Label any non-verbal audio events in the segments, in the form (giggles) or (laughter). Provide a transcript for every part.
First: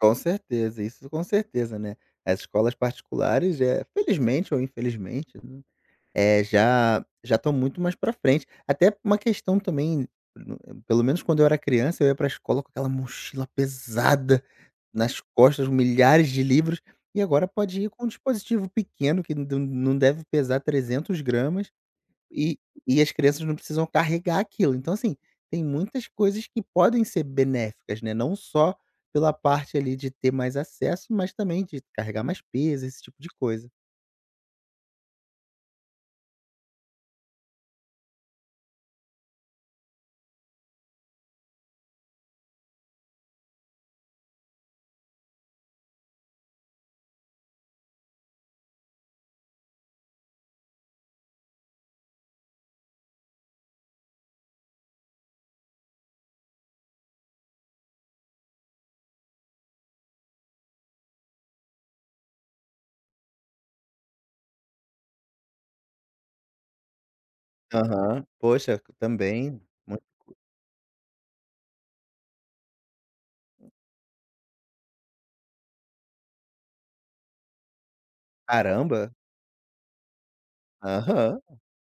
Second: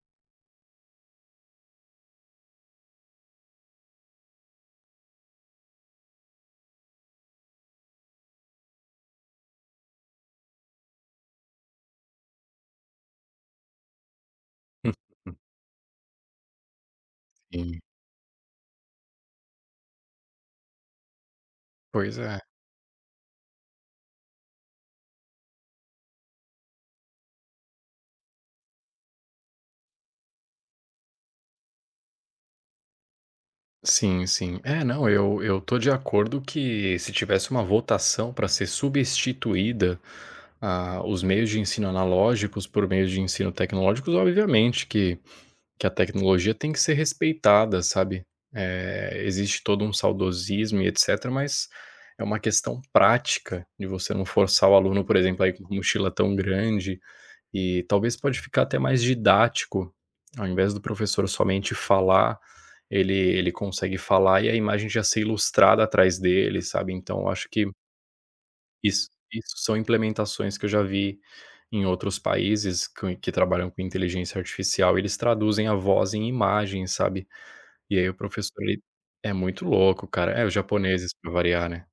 Com certeza, isso com certeza, né. As escolas particulares é, felizmente ou infelizmente num eh, já já estão muito mais pra frente. Até uma questão também n no pelo menos quando eu era criança, ia pra escola com aquela mochila pesada nas Uhum. costas, milhares de livros, e agora Sim. pode ir com um dispositivo pequeno que não de não deve pesar 300 gramas, Pois é. e e as crianças não precisam carregar aquilo, então assim, tem muitas coisas que podem ser benéficas né, não só pela parte ali de ter mais acesso, mas também de carregar mais peso, esse tipo de coisa. Sim sim. É não, eu eu estou de acordo que se tivesse uma votação pra ser substituída, ah, os meios de ensino analógicos por meios de ensino tecnológicos obviamente que que a tecnologia tem que ser respeitada, sabe, eh, existe todo um saudosismo e etcetera, mas é uma questão prática de você não forçar o aluno, por exemplo, a ir com mochila tão grande, e talvez pode ficar até mais didático, ao invés do professor somente falar, ele ele consegue falar e a imagem já ser ilustrada atrás dele, sabe. Então eu acho que Aham. Poxa, isso, isso também são muito implementações que eu já vi em outros países com, que trabalham com inteligência artificial, eles traduzem a voz em imagem, sabe? E aí o professor ele Caramba. é muito louco, cara é os japoneses pra Aham. variar, né.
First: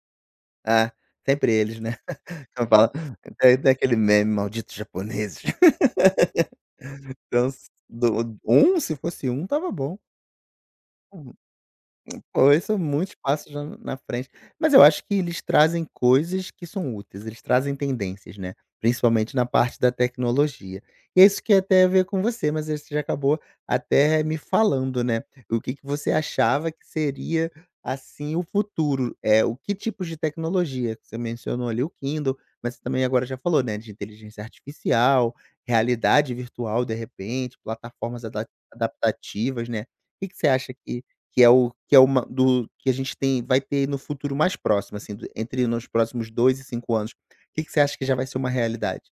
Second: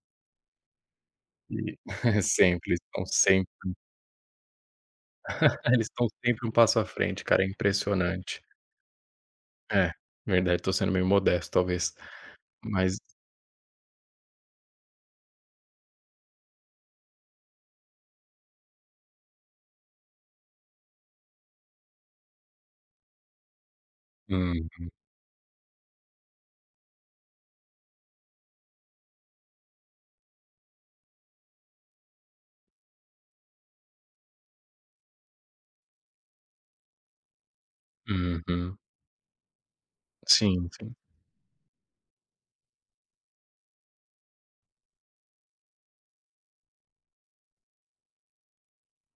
Ah, sempre eles, né. E (giggles) Aquela sempre, eles para estão não sempre tem aquele meme: malditos japoneses! (giggles) Eles estão sempre um passo à (laughs) frente, cara, é Então se do impressionante. um, se fosse um estava É, bom. verdade estou sendo meio Uhum. modesto talvez, Poxa, isso é mas muitos passos já na na frente. Mas eu acho que eles trazem coisas que são úteis, eles trazem tendências, né. Principalmente na parte da tecnologia. E é isso que ia até a ver com você, mas aí você já acabou até me Uhum. falando, né. O que que você achava que seria assim o futuro, eh, o que tipos de tecnologia. Você mencionou ali o Kindle, mas você também agora já falou, né, de inteligência artificial, realidade virtual de repente, plataformas adap Uhum. adaptativas, né. O que que você Sim, acha sim. que que é o que é uma do que a gente tem, vai ter no futuro mais próximo assim, do entre nos próximos 2 e 5 anos? Que que você acha que já vai ser uma realidade?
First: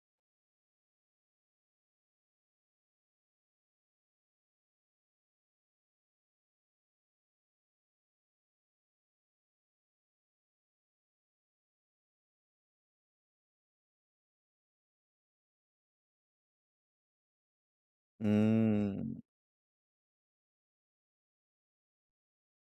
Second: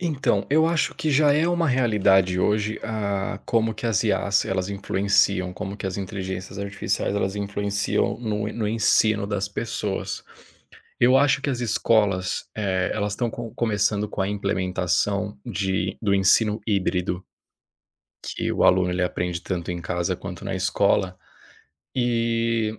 Então, eu acho que já é uma realidade hoje, ah, como que as IAs, elas influenciam, como que as inteligências artificiais elas influenciam no no ensino das pessoas. Eu acho que as escolas, eh, elas estão co começando com a implementação de do ensino híbrido que o aluno ele Hum. aprende tanto em casa quanto na escola, eh